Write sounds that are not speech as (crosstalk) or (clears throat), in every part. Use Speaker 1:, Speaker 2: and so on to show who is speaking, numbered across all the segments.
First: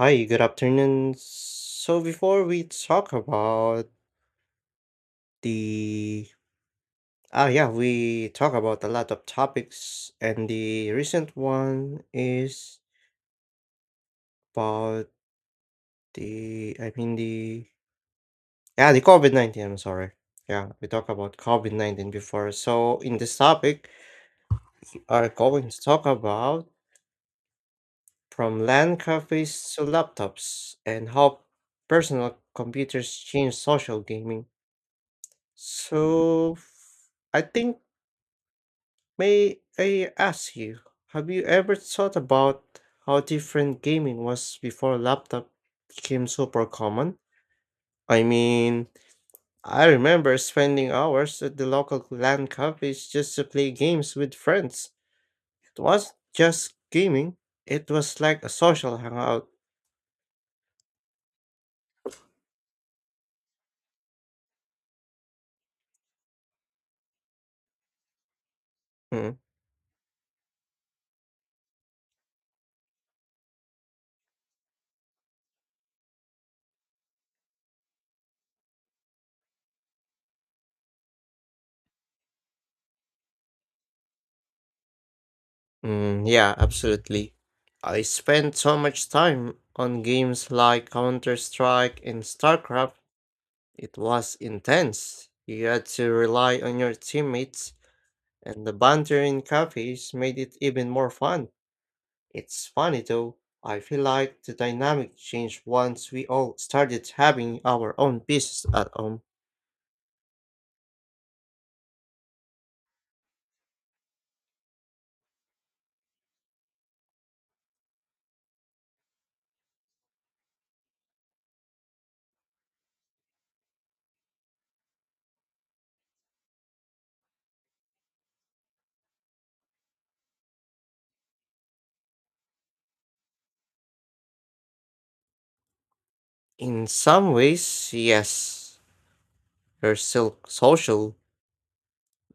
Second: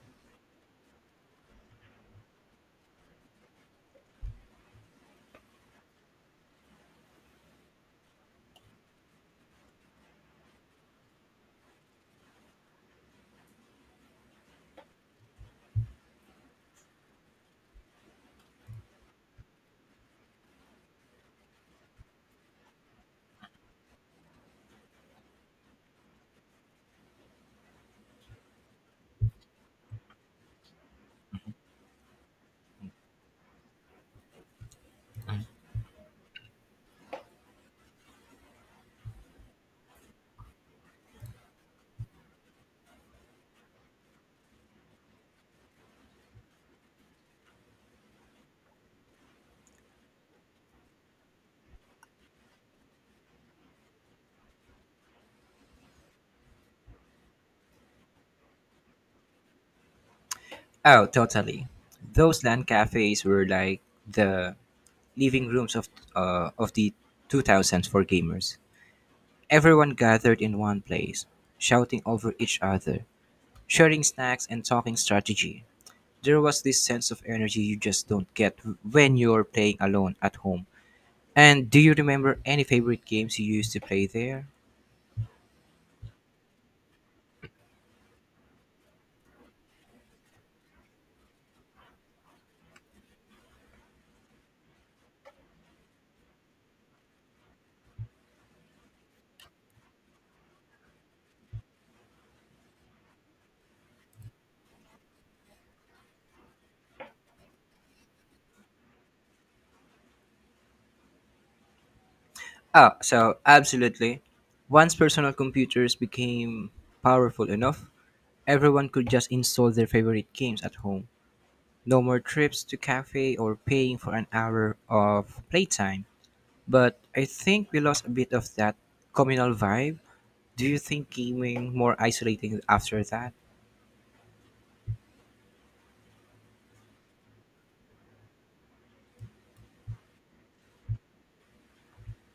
Speaker 1: Hi, good afternoon. So before we talk about the yeah, we talk about a lot of topics, and the recent one is about the I mean the yeah, the COVID-19, I'm sorry. Yeah, we talk about COVID-19 before. So in this topic, we are going to talk about from land cafes to laptops and how personal computers change social gaming. So I think May I ask you, have you ever thought about how different gaming was before laptop became super common? I mean, I remember spending hours at the local LAN cafes just to play games with friends. It wasn't just gaming, it was like a social hangout.
Speaker 2: Oh, totally. Those land cafes were like the living rooms of the 2000s for gamers.
Speaker 1: Mm,
Speaker 2: Everyone gathered in one place, shouting over each other, sharing snacks and talking strategy. There was this sense of energy you just don't get when you're playing alone at home. And do you remember any favorite games you used to play there?
Speaker 1: yeah, absolutely. I spent so much time on games like Counter Strike and StarCraft. It was intense. You had to rely on your teammates, and the banter in cafes made it even more fun. It's funny though, I feel like the dynamic changed once we all started having our own business at home.
Speaker 2: Oh, so absolutely. Once personal computers became powerful enough, everyone could just install their favorite games at home. No more trips to cafe or paying for an hour of playtime. But I think we lost a bit of that communal vibe. Do you think gaming more isolating after that?
Speaker 1: In some ways, yes, you're still social,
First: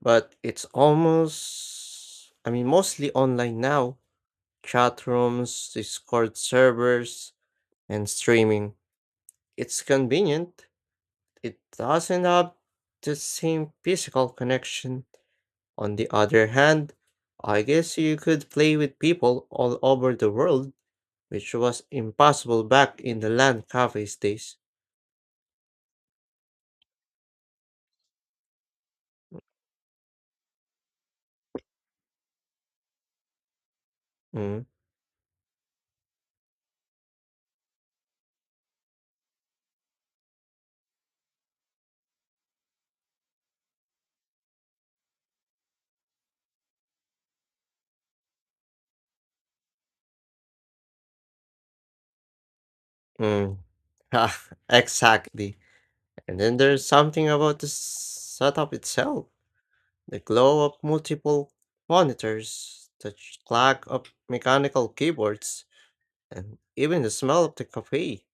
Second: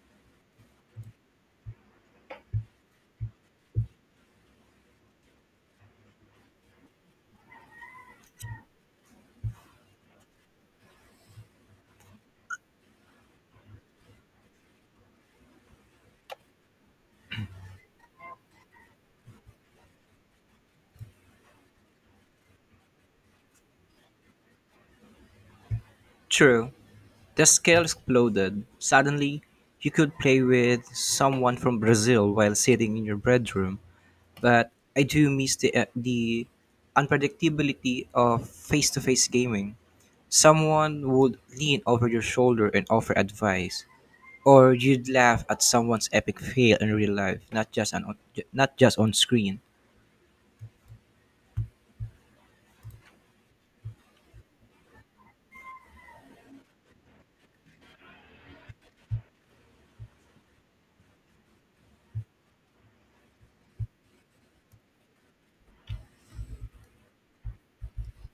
Speaker 1: but it's almost, mostly online now. Chat rooms, Discord servers, and streaming. It's convenient. It doesn't have the same physical connection. On the other hand, I guess you could play with people all over the world, which was impossible back in the land cafes days.
Speaker 2: True. The scale exploded. Suddenly, you could play with someone from Brazil while sitting in your bedroom,
Speaker 1: Mm,
Speaker 2: but I do miss the unpredictability of face-to-face gaming. Someone would lean over your shoulder and offer advice, or you'd laugh at someone's epic fail in real life, not just on screen.
Speaker 1: mm. (laughs) ah, exactly. And then there's something about the setup itself. The glow of multiple monitors, the clack of mechanical keyboards, and even the smell of the cafe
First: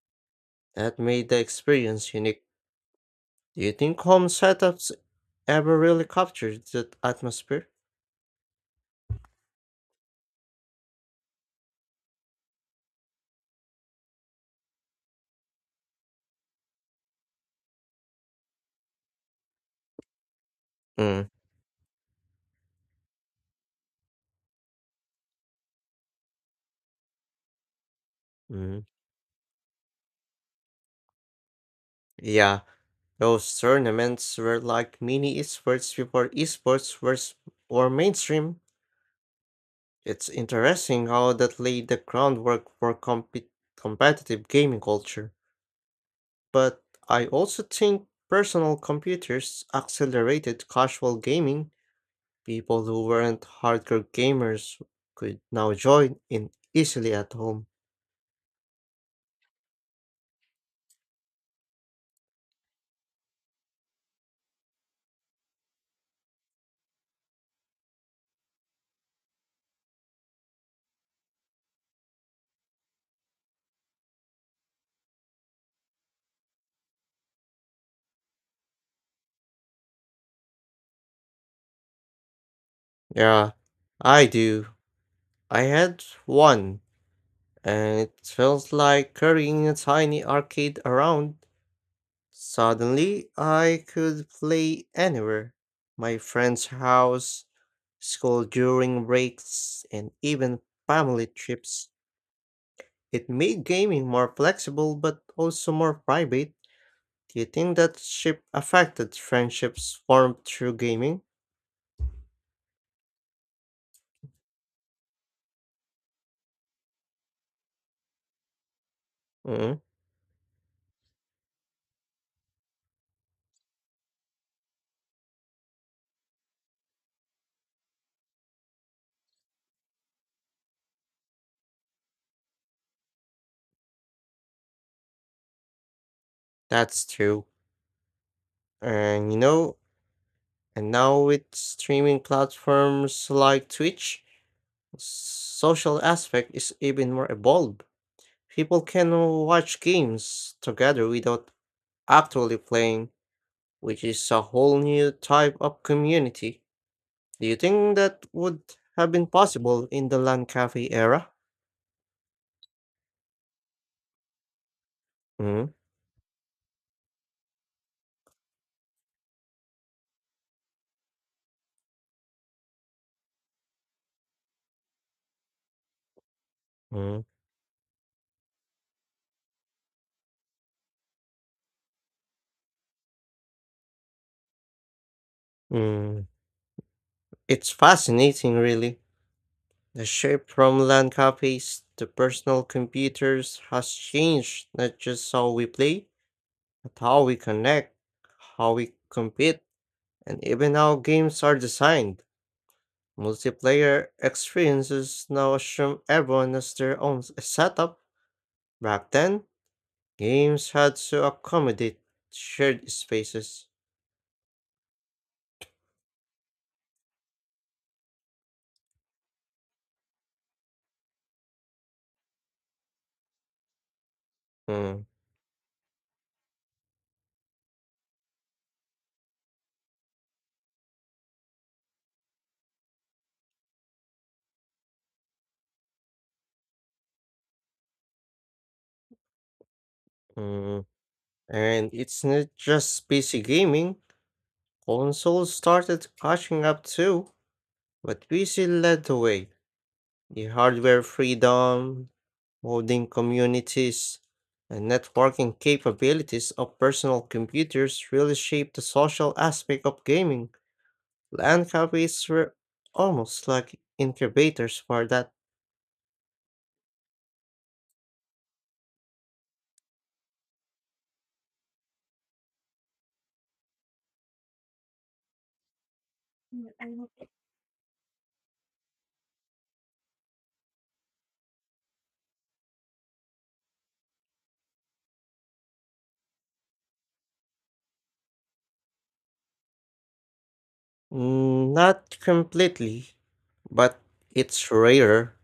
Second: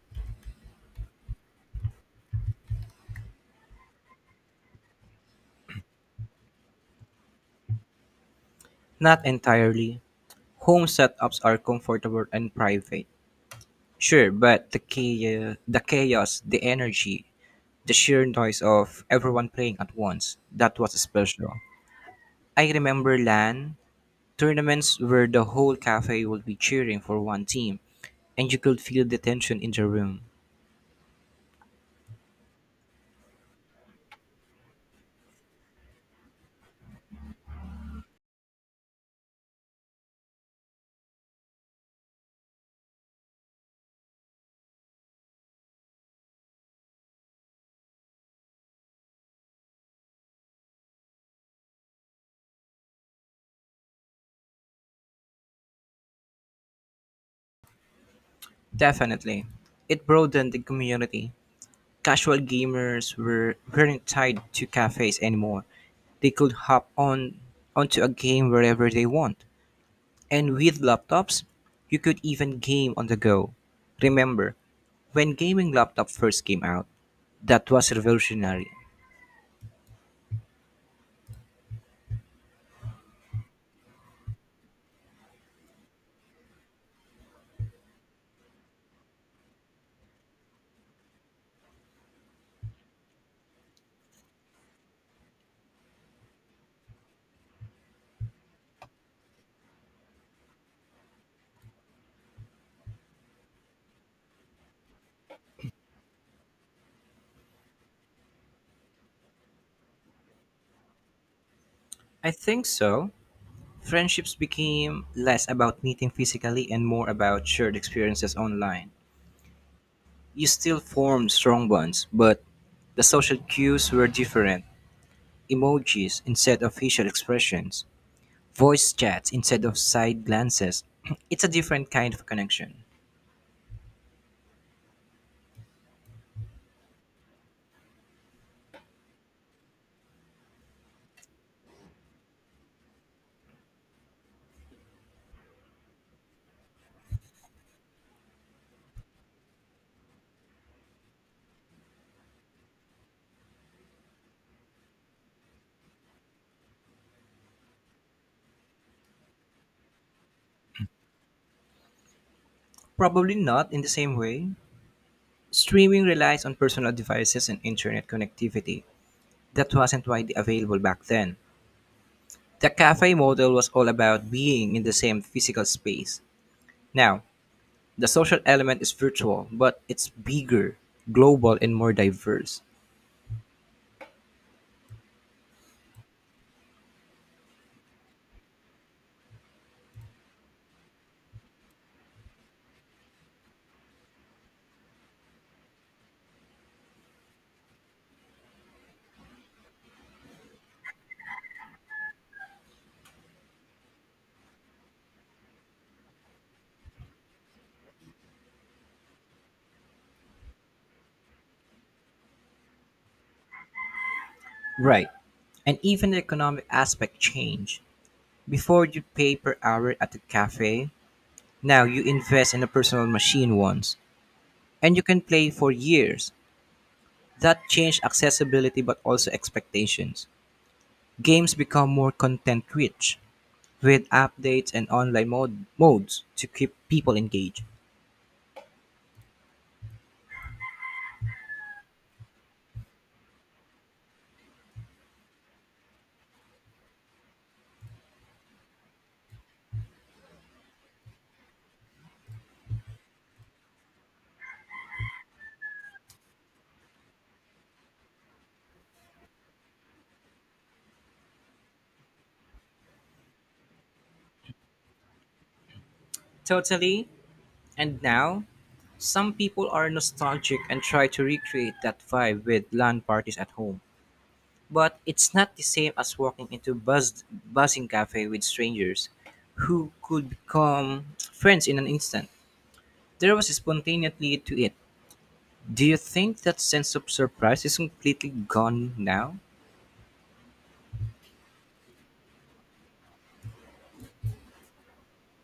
Speaker 1: that made the experience unique. Do you think home setups ever really captured that atmosphere?
Speaker 2: Not entirely. Home setups are comfortable and private, sure, but the chaos, the energy, the sheer noise of everyone playing at once, that was
Speaker 1: Mm.
Speaker 2: special. I remember LAN tournaments where the whole cafe would be cheering for one team, and you could
Speaker 1: Mm.
Speaker 2: feel the tension in the room.
Speaker 1: Yeah, those tournaments were like mini esports before were mainstream. It's interesting how that laid the groundwork for competitive gaming culture. But I also think personal computers accelerated casual gaming. People who weren't hardcore gamers could now join in easily at home.
Speaker 2: Definitely. It broadened the community. Casual gamers were weren't tied to cafes anymore. They could hop on onto a game wherever they want. And with laptops, you could even game on the go. Remember, when gaming laptop first came out, that was revolutionary.
Speaker 1: Yeah, I do. I had one, and it felt like carrying a tiny arcade around. Suddenly, I could play anywhere, my friend's house, school during breaks, and even family trips. It made gaming more flexible but also more private. Do you think that ship affected friendships formed through gaming?
Speaker 2: I think so. Friendships became less about meeting physically and more about shared experiences online.
Speaker 1: Mm,
Speaker 2: You still formed strong bonds, but the social cues were different. Emojis instead of facial expressions, voice chats instead of side glances. (clears throat) It's a different kind of connection.
Speaker 1: that's true. And you know, and now with streaming platforms like Twitch, social aspect is even more evolved. People can watch games together without actually playing, which is a whole new type of community. Do you think that would have been possible in the LAN cafe era?
Speaker 2: Probably not in the same way.
Speaker 1: Mm,
Speaker 2: Streaming relies on personal devices and internet connectivity. That wasn't widely available back then. The cafe model was all about being in the same physical space.
Speaker 1: mm,
Speaker 2: Now, the social element is virtual, but it's bigger, global, and more diverse.
Speaker 1: mm. It's fascinating, really. The shift from LAN cafes to personal computers has changed not just how we play, but how we connect, how we compete, and even how games are designed. Multiplayer experiences now assume everyone has their own setup. Back then, games had to accommodate shared spaces.
Speaker 2: Right. And even the economic aspect change. Before you pay per hour at a cafe, now you invest in a personal machine once, and you
Speaker 1: Mm,
Speaker 2: can play for years. That changed accessibility but also expectations. Games become more content rich with updates and online modes to keep people engaged.
Speaker 1: mm. And it's not just PC gaming, consoles started catching up too, but PC led the way. The hardware freedom, modding communities, and networking capabilities of personal computers really shaped the social aspect of gaming. LAN cafes were almost like incubators for that.
Speaker 2: Totally. And now some people are nostalgic and try to recreate that vibe with LAN parties at home, but it's not the same as walking into buzzing cafe with strangers who could become friends in an instant. There was spontaneity to it. Do you think that sense of surprise is completely gone now?
Speaker 1: Mm, not completely, but it's rarer.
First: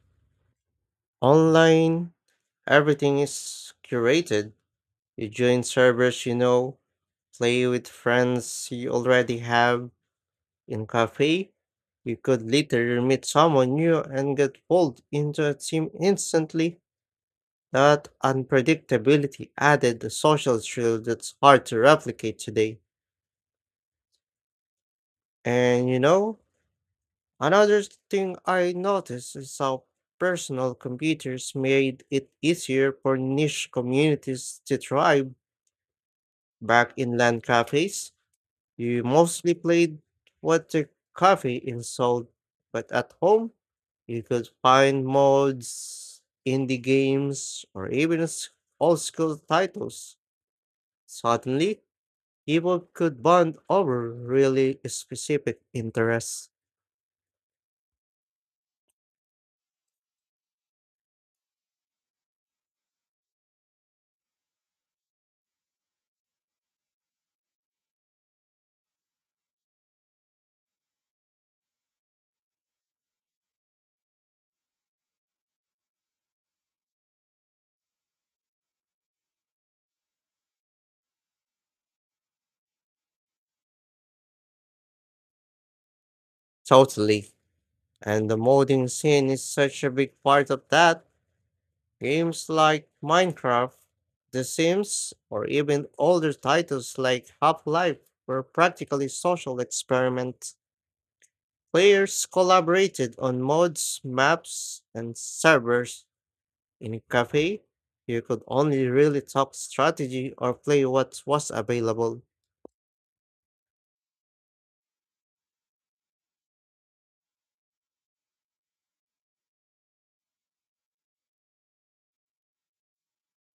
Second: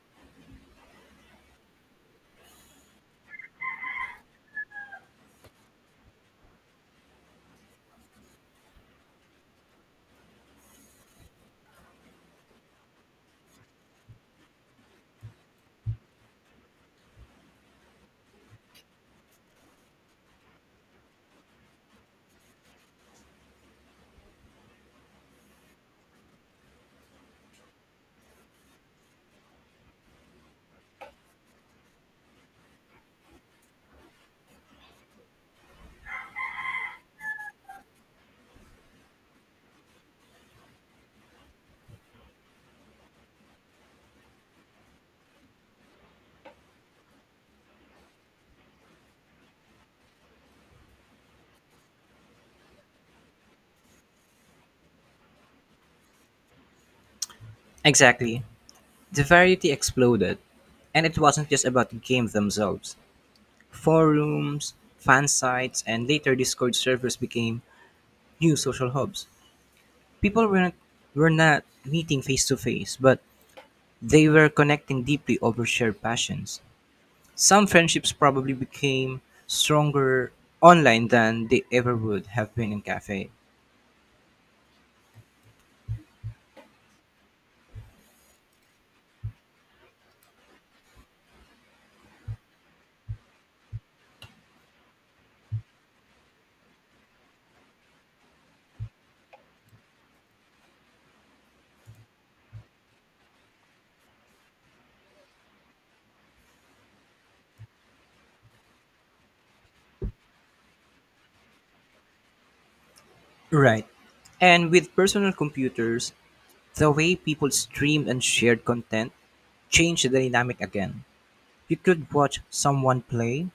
Speaker 1: Online, everything is curated. You join servers you know, play with friends you already have. In cafe, you could literally meet someone new and get pulled into a team instantly. That unpredictability added a social thrill that's hard to replicate today. And you know, another thing I noticed is how personal computers made it easier for niche communities to thrive. Back in land cafes, you mostly played water coffee in Seoul, but at home, you could find mods, indie games, or even old school titles. Suddenly, people could bond over really specific interests.
Speaker 2: Exactly. The variety exploded, and it wasn't just about the games themselves. Forums, fan sites, and later Discord servers became new social hubs. People were not meeting face to face, but they were connecting deeply over shared passions. Some friendships probably became stronger online than they ever would have been in cafe.
Speaker 1: Totally. And the modding scene is such a big part of that. Games like Minecraft, The Sims, or even older titles like Half Life were practically social experiments. Players collaborated on mods, maps, and servers. In cafe, you could only really talk strategy or play what was available.
Speaker 2: Right. And with personal computers, the way people streamed and shared content changed the dynamic again. You could watch someone play,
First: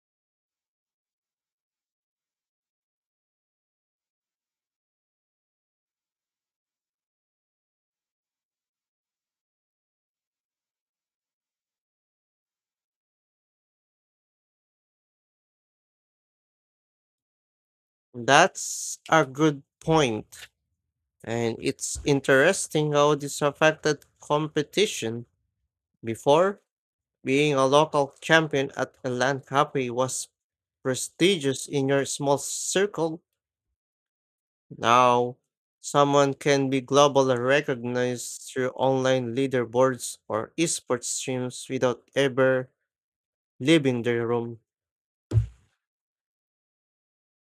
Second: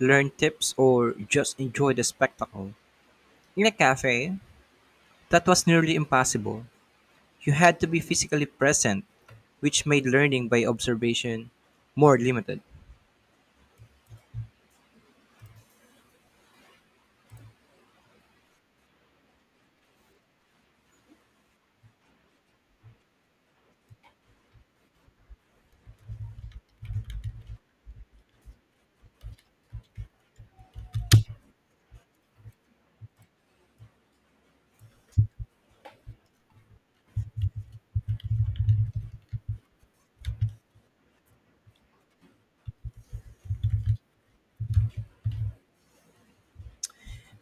Speaker 2: learn tips, or just enjoy the spectacle. In a cafe, that was nearly impossible. You had to be physically present, which made learning by observation more limited.
Speaker 1: That's a good point, and it's interesting how this affected competition. Before, being a local champion at a LAN cafe was prestigious in your small circle. Now, someone can be globally recognized through online leaderboards or esports streams without ever leaving their room.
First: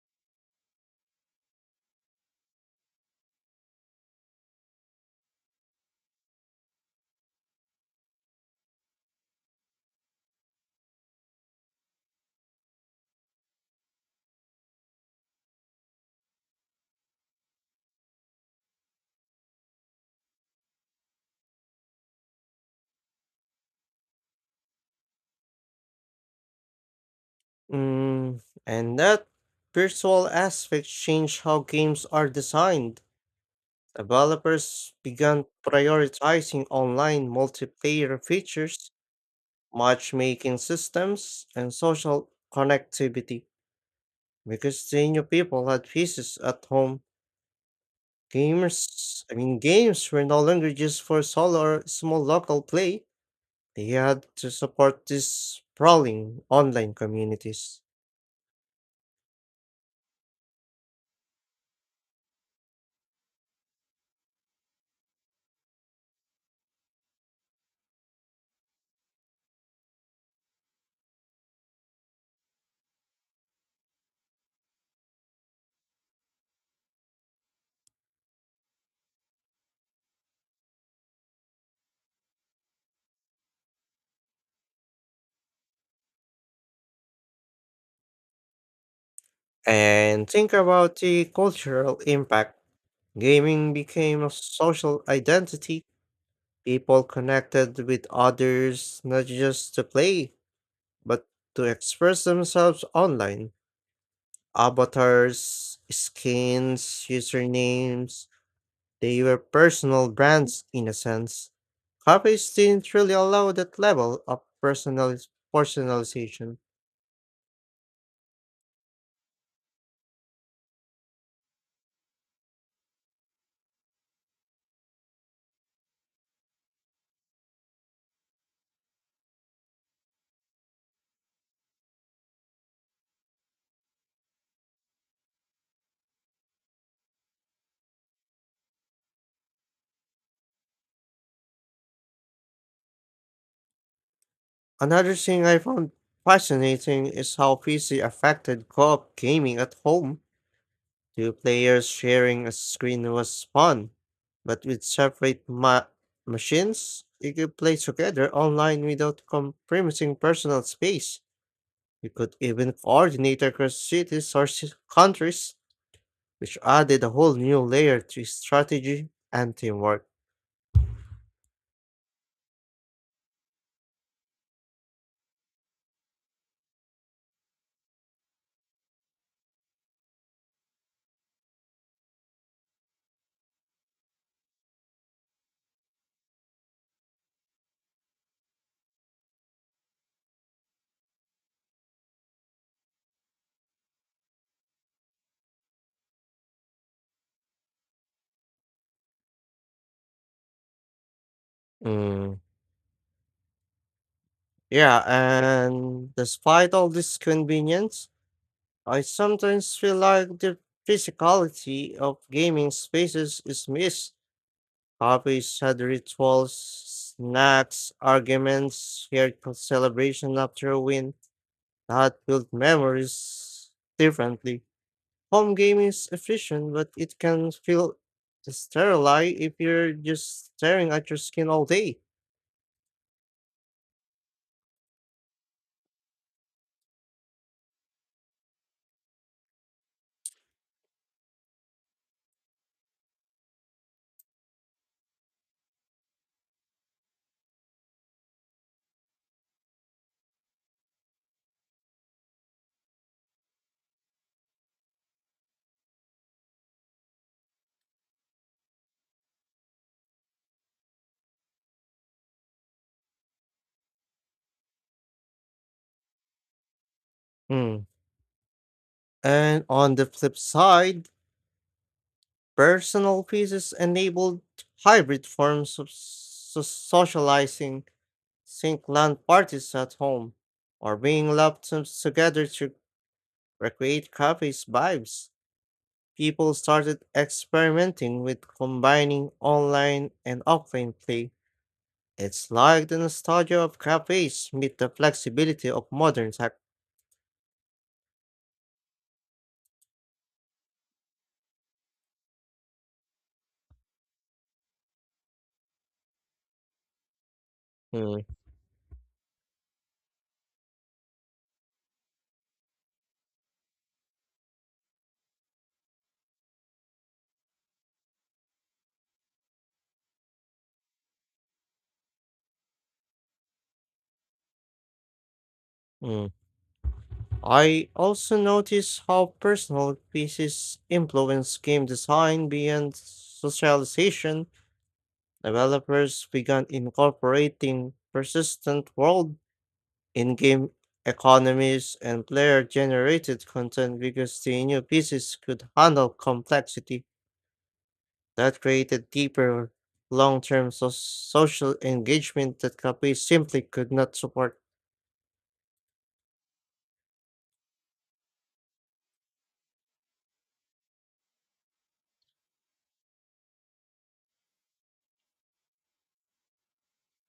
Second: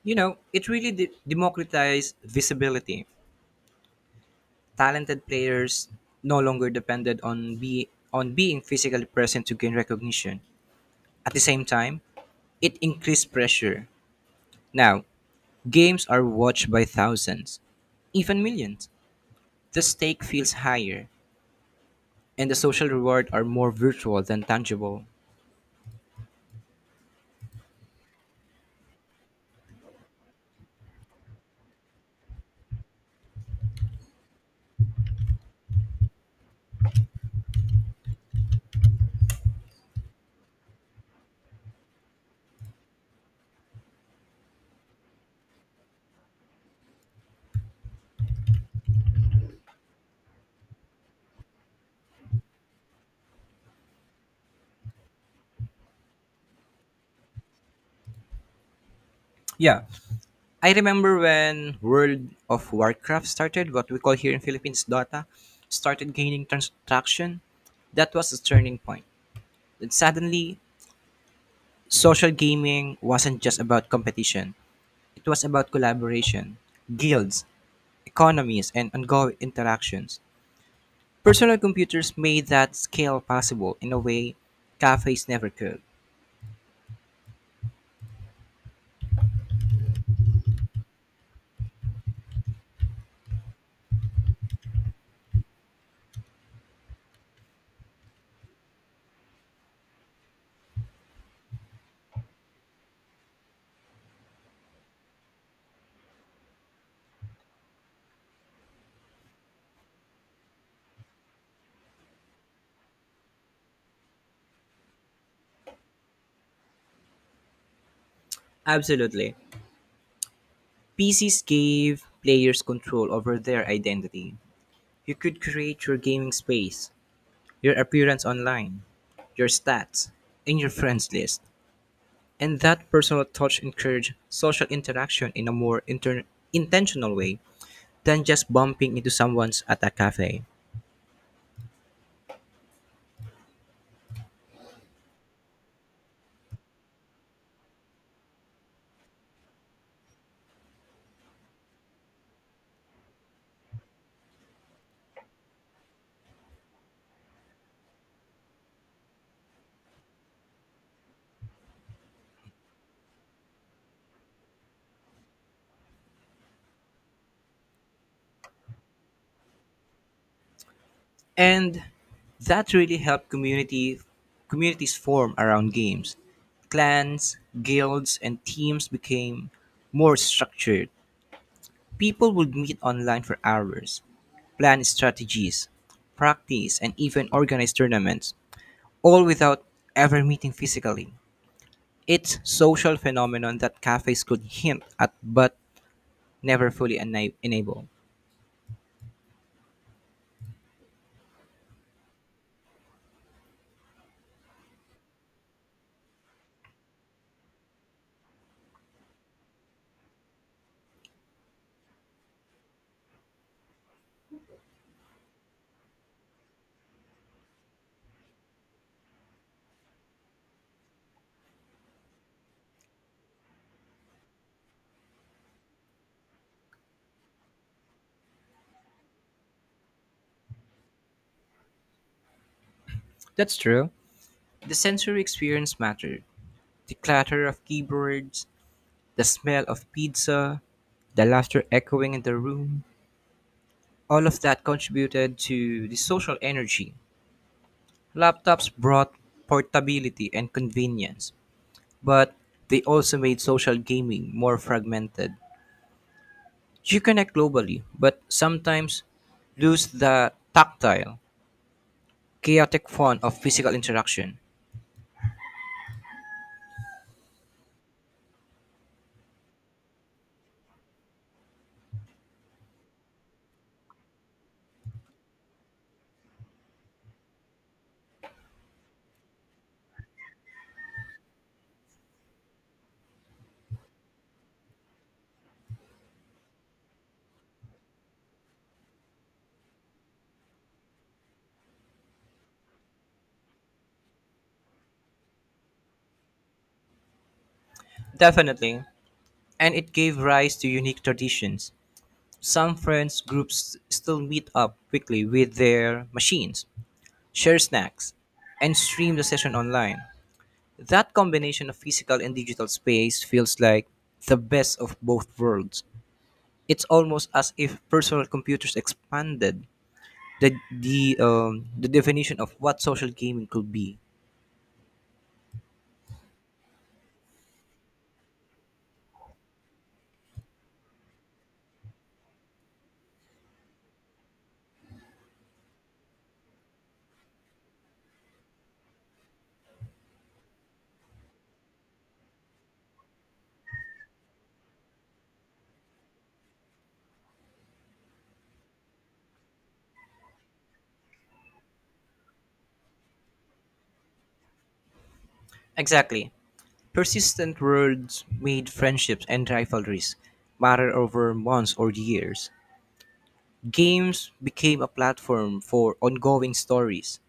Speaker 2: You know, it really democratized visibility. Talented players no longer depended on be on being physically present to gain recognition. At the same time, it increased pressure. Now, games are watched by thousands, even millions. The stake feels higher, and the social reward are more virtual than tangible.
Speaker 1: Mm, and that virtual aspect changed how games are designed. Developers began prioritizing online multiplayer features, matchmaking systems, and social connectivity because they knew people had pieces at home. Games were no longer just for solo or small local play. They had to support these sprawling online communities.
Speaker 2: Yeah, I remember when World of Warcraft started, what we call here in Philippines Dota, started gaining traction. That was a turning point. And suddenly, social gaming wasn't just about competition. It was about collaboration, guilds, economies, and ongoing interactions. Personal computers made that scale possible in a way cafes never could.
Speaker 1: And think about the cultural impact. Gaming became a social identity. People connected with others, not just to play, but to express themselves online. Avatars, skins, usernames, they were personal brands in a sense. Cafes didn't really allow that level of personalization.
Speaker 2: Absolutely. PCs gave players control over their identity. You could create your gaming space, your appearance online, your stats, and your friends list. And that personal touch encourage social interaction in a more intentional way than just bumping into someone's at a cafe.
Speaker 1: Another thing I found fascinating is how PC affected co-op gaming at home. Two players sharing a screen was fun, but with separate machines, you could play together online without compromising personal space. You could even coordinate across cities or countries, which added a whole new layer to strategy and teamwork.
Speaker 2: And that really helped community communities form around games. Clans, guilds, and teams became more structured. People would meet online for hours, plan strategies, practice, and even organize tournaments, all without ever meeting physically. It's social phenomenon that cafes could hint at but never fully enable.
Speaker 1: Mm, Yeah, and despite all this convenience, I sometimes feel like the physicality of gaming spaces is missed. Cafes had rituals, snacks, arguments, shared celebration after a win that built memories differently. Home game is efficient, but it can feel sterile if you're just staring at your screen all day.
Speaker 2: That's true. The sensory experience mattered. The clatter of keyboards, the smell of pizza, the laughter echoing in the room, all of that contributed to the social energy. Laptops brought portability and convenience, but they also made social gaming more fragmented. You connect globally, but sometimes lose the tactile, chaotic fun of physical interaction.
Speaker 1: Hmm. And on the flip side, personal pieces enabled hybrid forms of socializing. Think land parties at home, or being laptops together to recreate cafes vibes. People started experimenting with combining online and offline play. It's like the nostalgia of cafes meet the flexibility of modern tech.
Speaker 2: Definitely. And it gave rise to unique traditions. Some friends groups still meet up quickly with their machines, share snacks,
Speaker 1: Mm,
Speaker 2: and stream the session online. That combination of physical and digital space feels like the best of both worlds. It's almost as if personal computers expanded the definition of what social gaming could be.
Speaker 1: mm. I also notice how personal pieces influence game design beyond socialization. Developers began incorporating persistent world in game economies and player generated content because the new pieces could handle complexity. That created deeper, social engagement that Capri simply could not support.
Speaker 2: Exactly. Persistent words made friendships and rivalries matter over months or years. Games became a platform for ongoing stories.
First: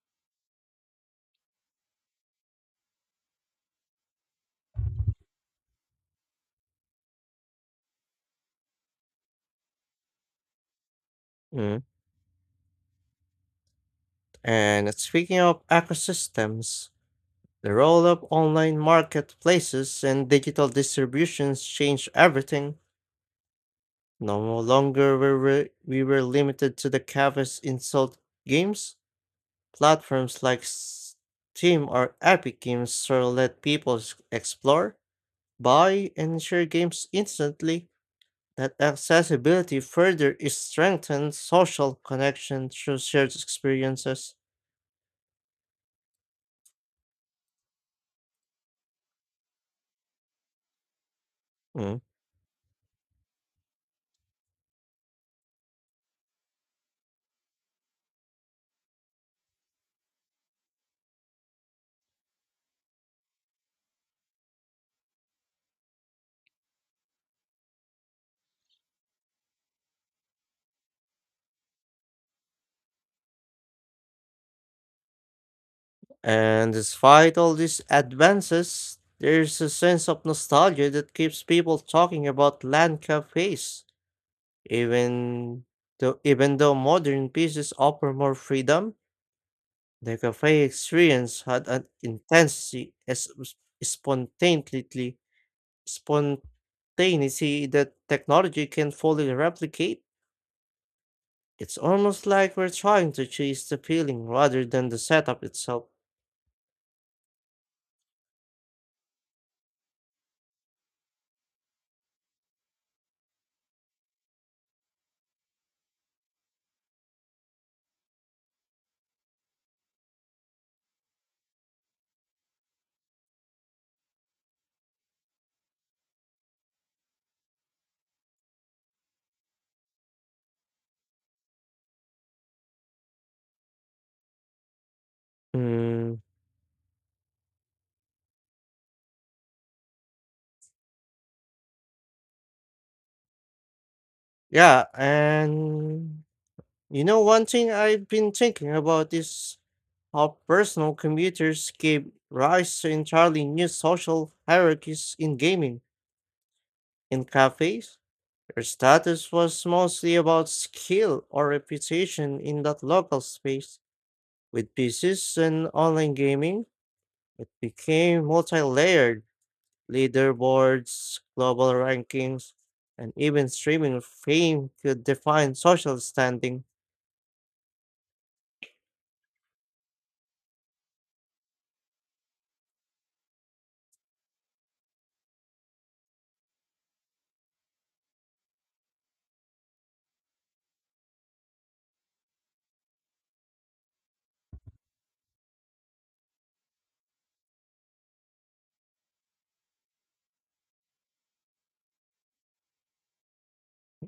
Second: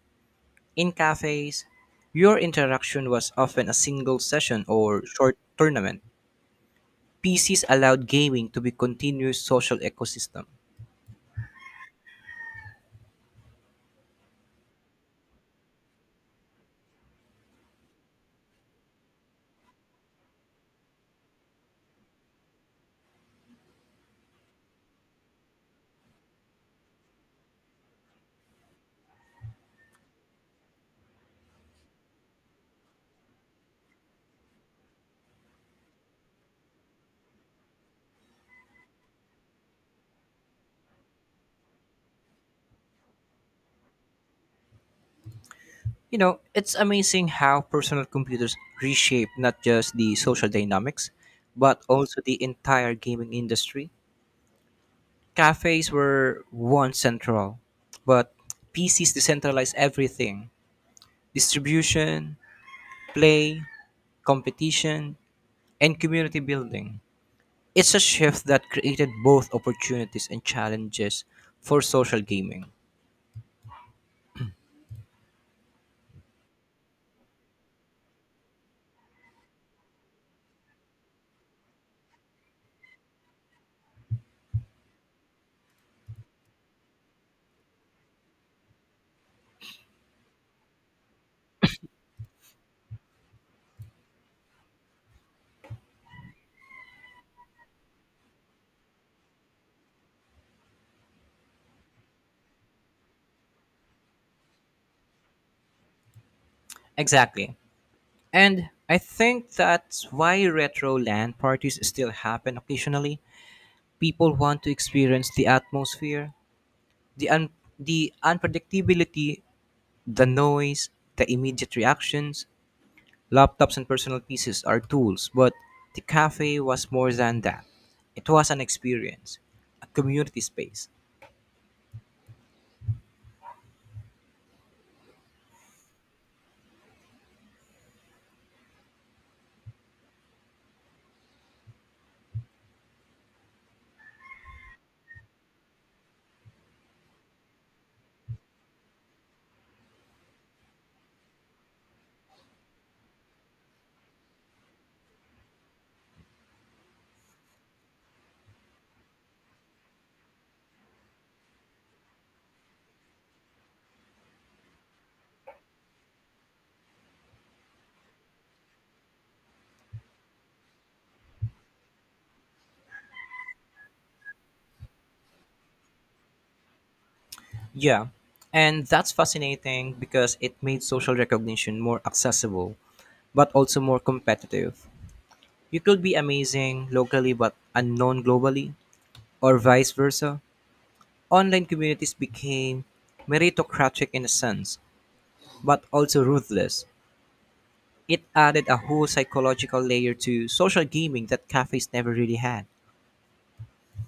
Speaker 2: In cafes, your interaction was often a single session or short tournament. PCs allowed gaming to be continuous social ecosystem.
Speaker 1: Mm. And speaking of ecosystems, the role of online marketplaces and digital distributions changed everything. No longer we were limited to the cafes insult games. Platforms like Steam or Epic Games sort of let people explore, buy, and share games instantly. That accessibility further is strengthens social connection through shared experiences.
Speaker 2: You know, it's amazing how personal computers reshape not just the social dynamics, but
Speaker 1: Mm.
Speaker 2: also the entire gaming industry. Cafes were once central, but PCs decentralized everything: distribution, play, competition, and community building. It's a shift that created both opportunities and challenges for social gaming.
Speaker 1: And despite all these advances, there's a sense of nostalgia that keeps people talking about land cafes. Even even though modern pieces offer more freedom, the cafe experience had an intensity as spontaneity, spontaneity that technology can fully replicate. It's almost like we're trying to chase the feeling rather than the setup itself.
Speaker 2: Exactly. And I think that's why retro LAN parties still happen occasionally. People want to experience the atmosphere, the un- the unpredictability, the noise, the immediate reactions. Laptops and personal pieces are tools, but the cafe was more than that. It was an experience, a community space.
Speaker 1: Mm, yeah, and one thing I've been thinking about is how personal computers gave rise to entirely new social hierarchies in gaming. In cafes, their status was mostly about skill or reputation in that local space. With PCs and online gaming, it became multi layered, leaderboards, global rankings, and even streaming fame could define social standing.
Speaker 2: Yeah, and that's fascinating because it made social recognition more accessible, but also more competitive. You could be amazing locally but unknown globally, or vice versa. Online communities became meritocratic in a sense, but also ruthless. It added a whole psychological layer to social gaming that cafes never really had.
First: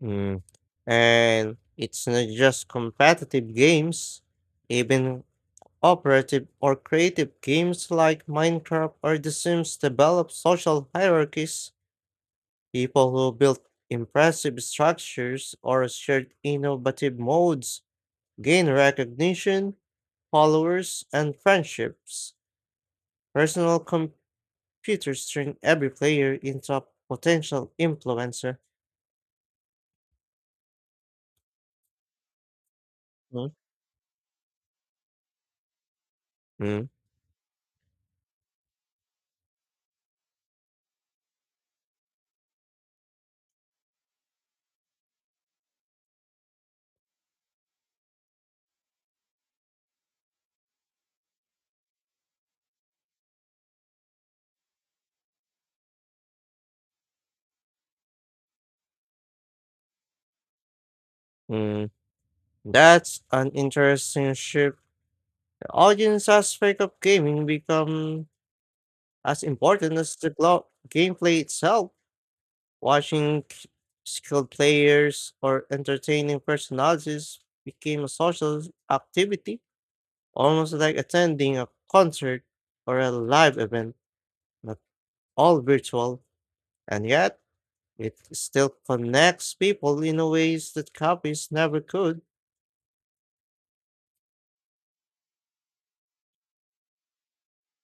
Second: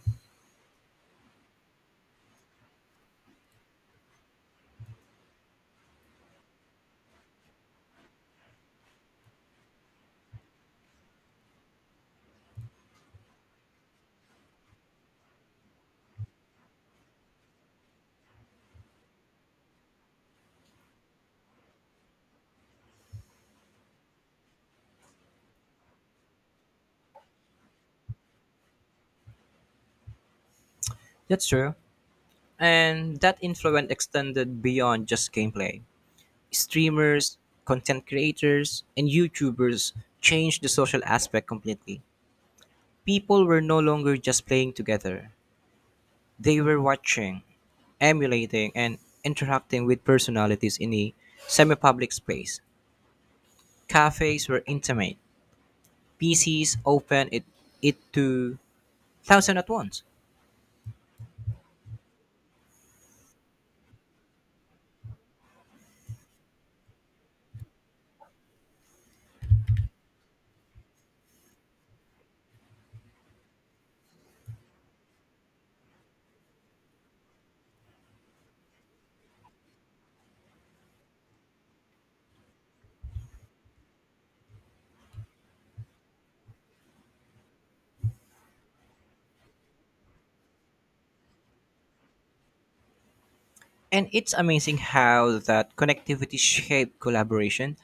Speaker 1: Mm. And it's not just competitive games, even operative or creative games like Minecraft or The Sims develop social hierarchies. People who build impressive structures or shared innovative modes gain recognition, followers, and friendships. Personal computers turn every player into a potential influencer.
Speaker 2: That's true. And that
Speaker 1: Mhm.
Speaker 2: influence extended beyond just gameplay.
Speaker 1: Mm,
Speaker 2: Streamers, content creators, and YouTubers changed the social aspect completely. People were no longer just playing together, they were watching, emulating, and interacting with personalities in a semi public space. Cafes were intimate. PCs open it, to thousand at once.
Speaker 1: mm. That's an interesting shift. The audience aspect of gaming become as important as the gameplay itself. Watching skilled players or entertaining personalities became a social activity, almost like attending a concert or a live event, not all virtual. And yet, it still connects people in a ways that copies never could.
Speaker 2: And it's amazing how that connectivity shaped collaboration.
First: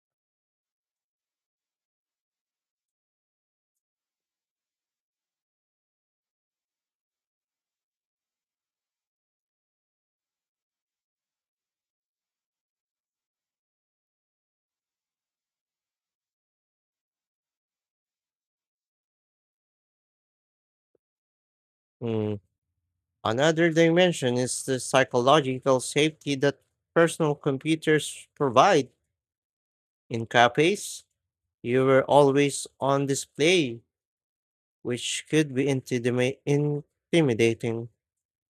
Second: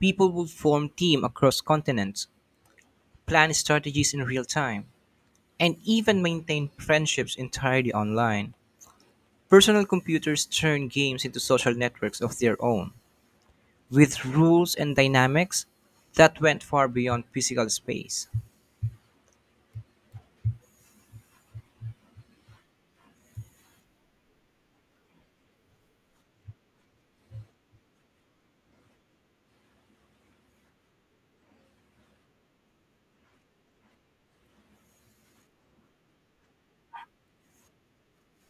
Speaker 2: People would form teams across continents, plan strategies in real time, and even maintain friendships entirely online. Personal computers turned games into social networks of their own, with rules and dynamics that went far beyond physical space.
Speaker 1: Mm. Another dimension is the psychological safety that personal computers provide. In copies, you were always on display, which could be intimidating.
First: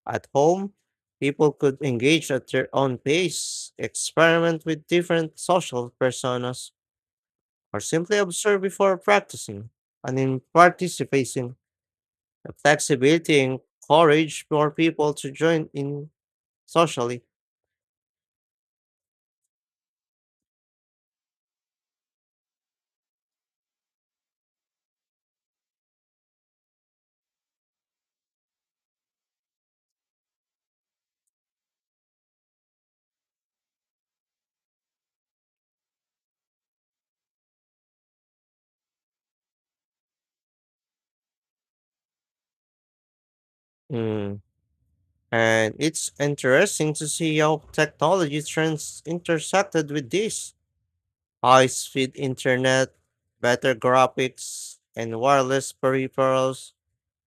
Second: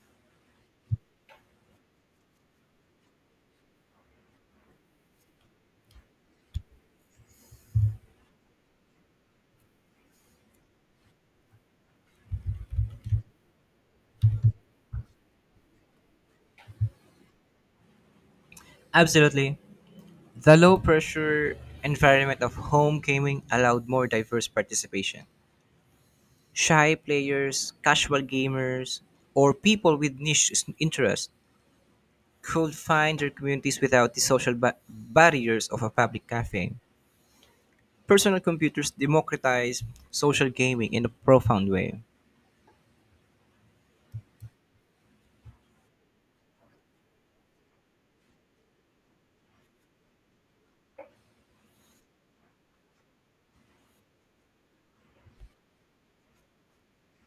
Speaker 1: At home, people could engage at their own pace, experiment with different social personas, or simply observe before practicing and in participating. The flexibility encourage more people to join in socially.
Speaker 2: Absolutely. The low pressure environment of home gaming allowed more diverse participation. Shy players, casual gamers, or people with interests could find their communities without the social barriers of a public cafe. Personal computers democratized social gaming in a profound way.
Speaker 1: Mm. And it's interesting to see how technology trends intersected with this. High-speed internet, better graphics, and wireless peripherals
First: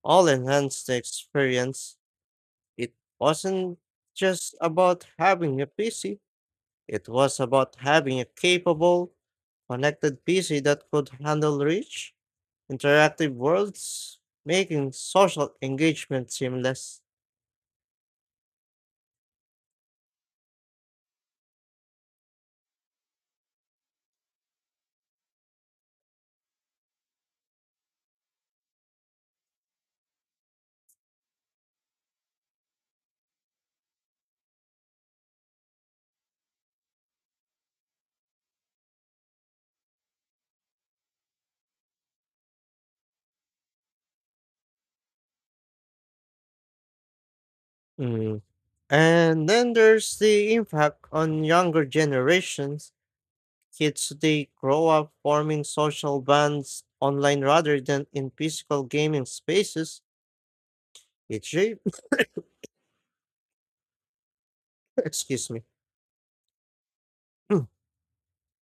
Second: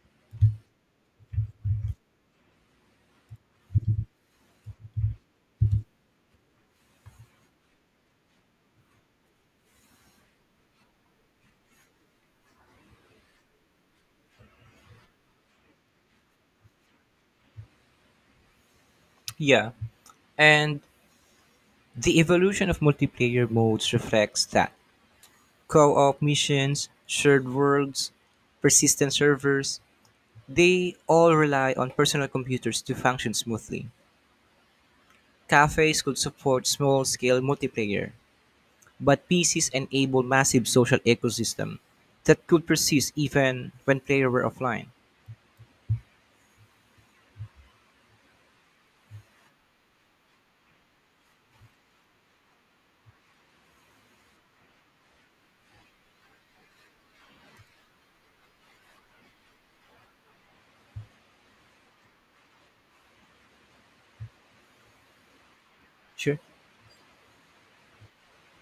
Speaker 1: all enhance the experience. It wasn't just about having a PC. It was about having a capable, connected PC that could handle reach interactive worlds, making social engagement seamless.
Speaker 2: Yeah, and the evolution of multiplayer modes reflects that. Co op missions, shared worlds, persistent servers, they all rely on personal computers to function smoothly. Cafes could support small-scale multiplayer, but PCs enable massive social ecosystem that could persist even when players were offline.
Speaker 1: Mm. And then there's the impact on younger generations. Kids today grow up forming social bonds online rather than in physical gaming spaces. It shapes, (coughs) excuse me,
Speaker 2: Sure,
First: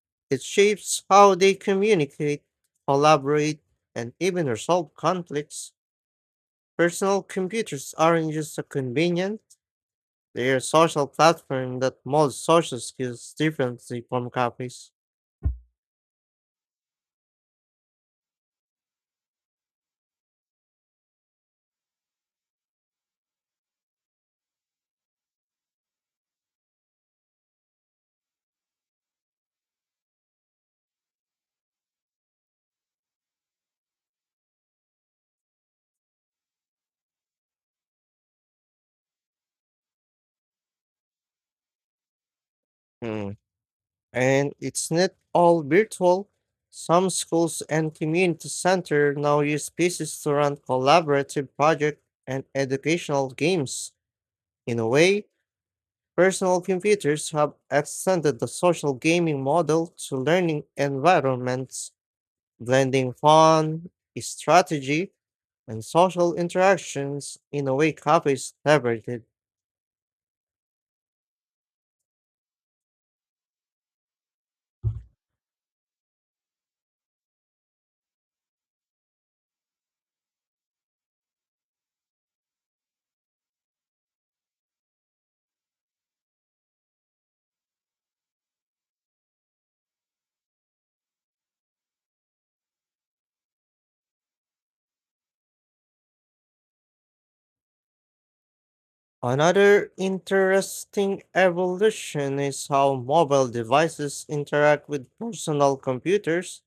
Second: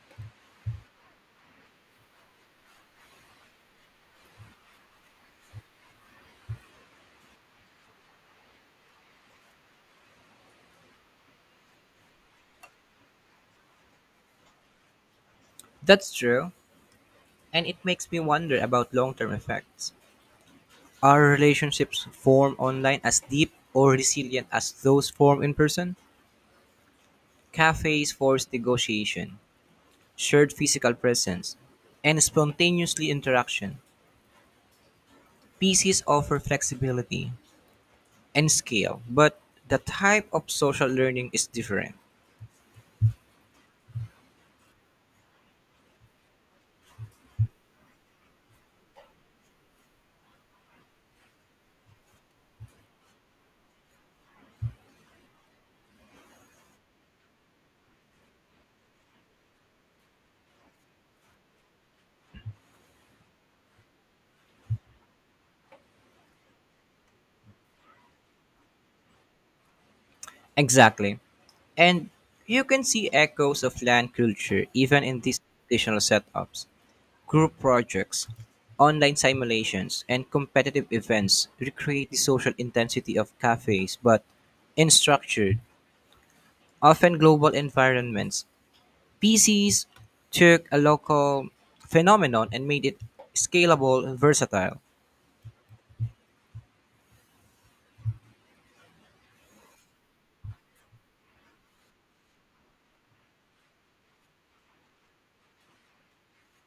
Speaker 1: (clears throat) it shapes how they communicate, collaborate, and even resolve conflicts. Personal computers aren't just a convenience, they're a social platform that molds social skills differently from cafes.
Speaker 2: that's true, and it makes me wonder about long-term effects. Are relationships formed online as deep or resilient as those formed in person? Cafes force negotiation, shared physical presence, and spontaneously interaction. PCs offer flexibility and scale, but the type of social learning is different.
Speaker 1: Mm. And it's not all virtual. Some schools and community centers now use pieces to run collaborative projects and educational games. In a way, personal computers have extended the social gaming model to learning environments, blending fun, strategy, and social interactions in a way cafes never did.
Speaker 2: Exactly. And you can see echoes of LAN culture even in these traditional setups. Group projects, online simulations, and competitive events recreate the social intensity of cafes, but in structured, often global environments. PCs took a local phenomenon and made it scalable and versatile.
Speaker 1: Another interesting evolution is how mobile devices interact with personal computers.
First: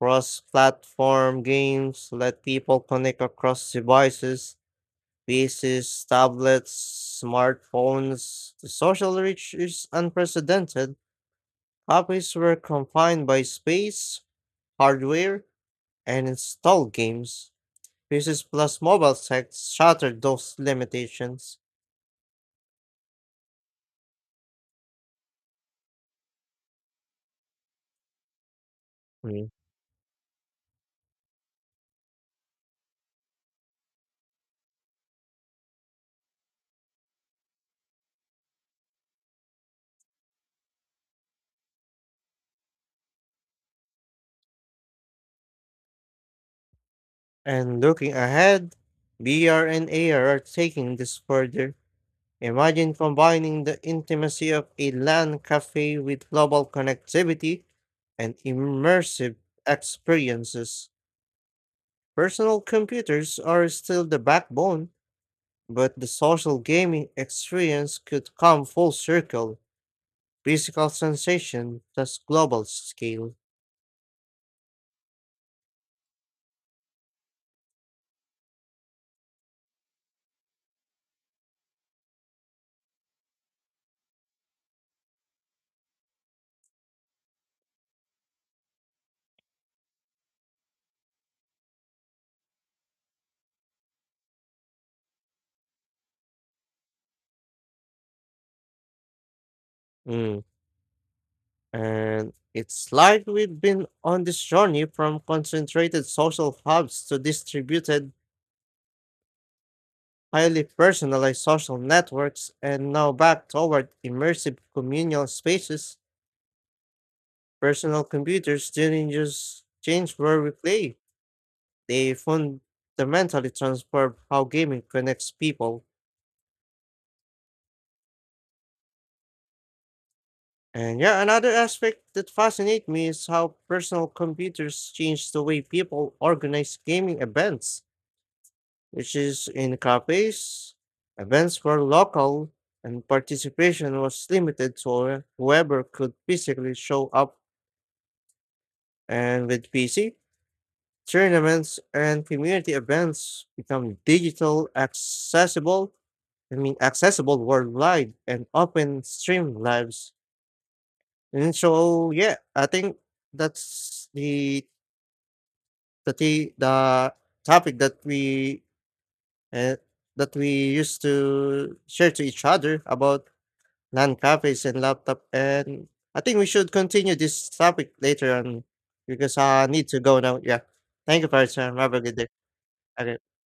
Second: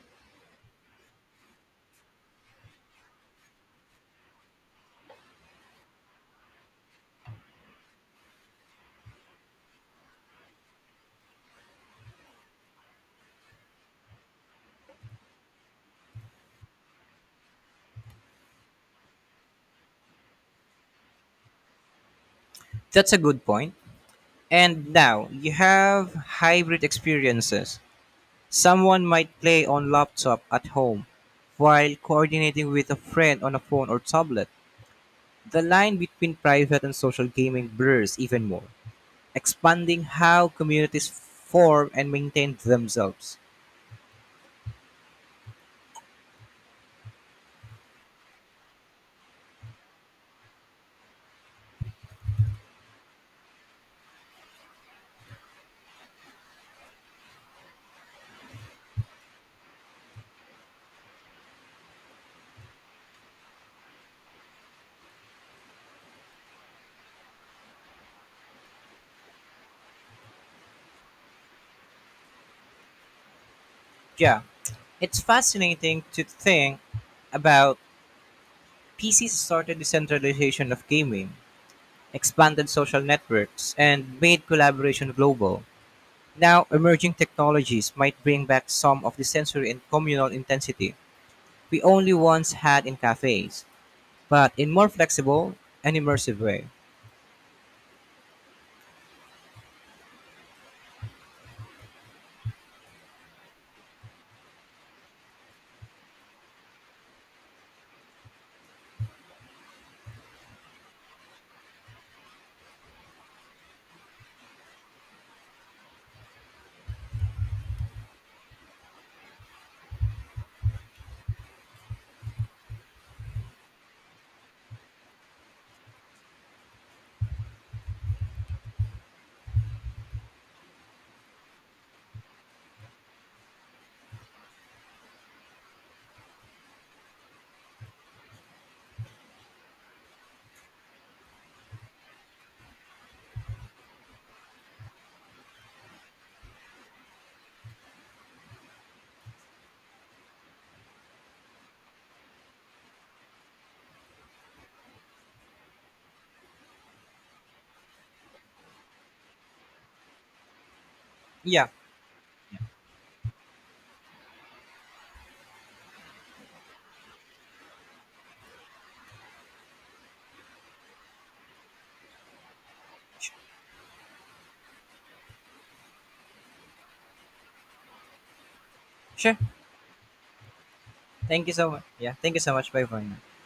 Speaker 1: Cross platform games let people connect across devices, PCs, tablets, smartphones. The social reach is unprecedented. Copies were confined by space, hardware, and installed games. PCs plus mobile tech shattered those limitations.
Speaker 2: That's a good point. And now you have hybrid experiences. Someone might play on laptop at home while coordinating with a friend on a phone or tablet. The line between private and social gaming blurs even more, expanding how communities form and maintain themselves.
Speaker 1: And looking ahead, Br and AR are taking this further. Imagine combining the intimacy of a LAN cafe with global connectivity and immersive experiences. Personal computers are still the backbone, but the social gaming experience could come full circle. Physical sensation plus global scale.
Speaker 2: Yeah, it's fascinating to think about PCs started decentralization of gaming, expanded social networks, and made collaboration global. Now, emerging technologies might bring back some of the sensory and communal intensity we only once had in cafes, but in more flexible and immersive way.
Speaker 1: Mm. And it's like we've been on this journey from concentrated social hubs to distributed, highly personalized social networks, and now back toward immersive communal spaces. Personal computers didn't just change where we play, they fundamentally transform how gaming connects people. And yeah, another aspect that fascinates me is how personal computers change the way people organize gaming events, which is in cafes, events were local, and participation was limited to whoever could physically show up. And with PC, tournaments and community events become digital, accessible, accessible worldwide and open stream lives. And
Speaker 2: Yeah,
Speaker 1: so, yeah, I think that's the topic that uh, we used to share to each other about
Speaker 2: sh-
Speaker 1: Non-cafes and laptop, and I think we should continue this topic later on because
Speaker 2: sure.
Speaker 1: I need to go now. Yeah. Thank you for
Speaker 2: Thank
Speaker 1: your
Speaker 2: you so
Speaker 1: time.
Speaker 2: much.
Speaker 1: Have a
Speaker 2: Yeah,
Speaker 1: good day.
Speaker 2: thank you so much. Bye for now.
Speaker 1: Okay.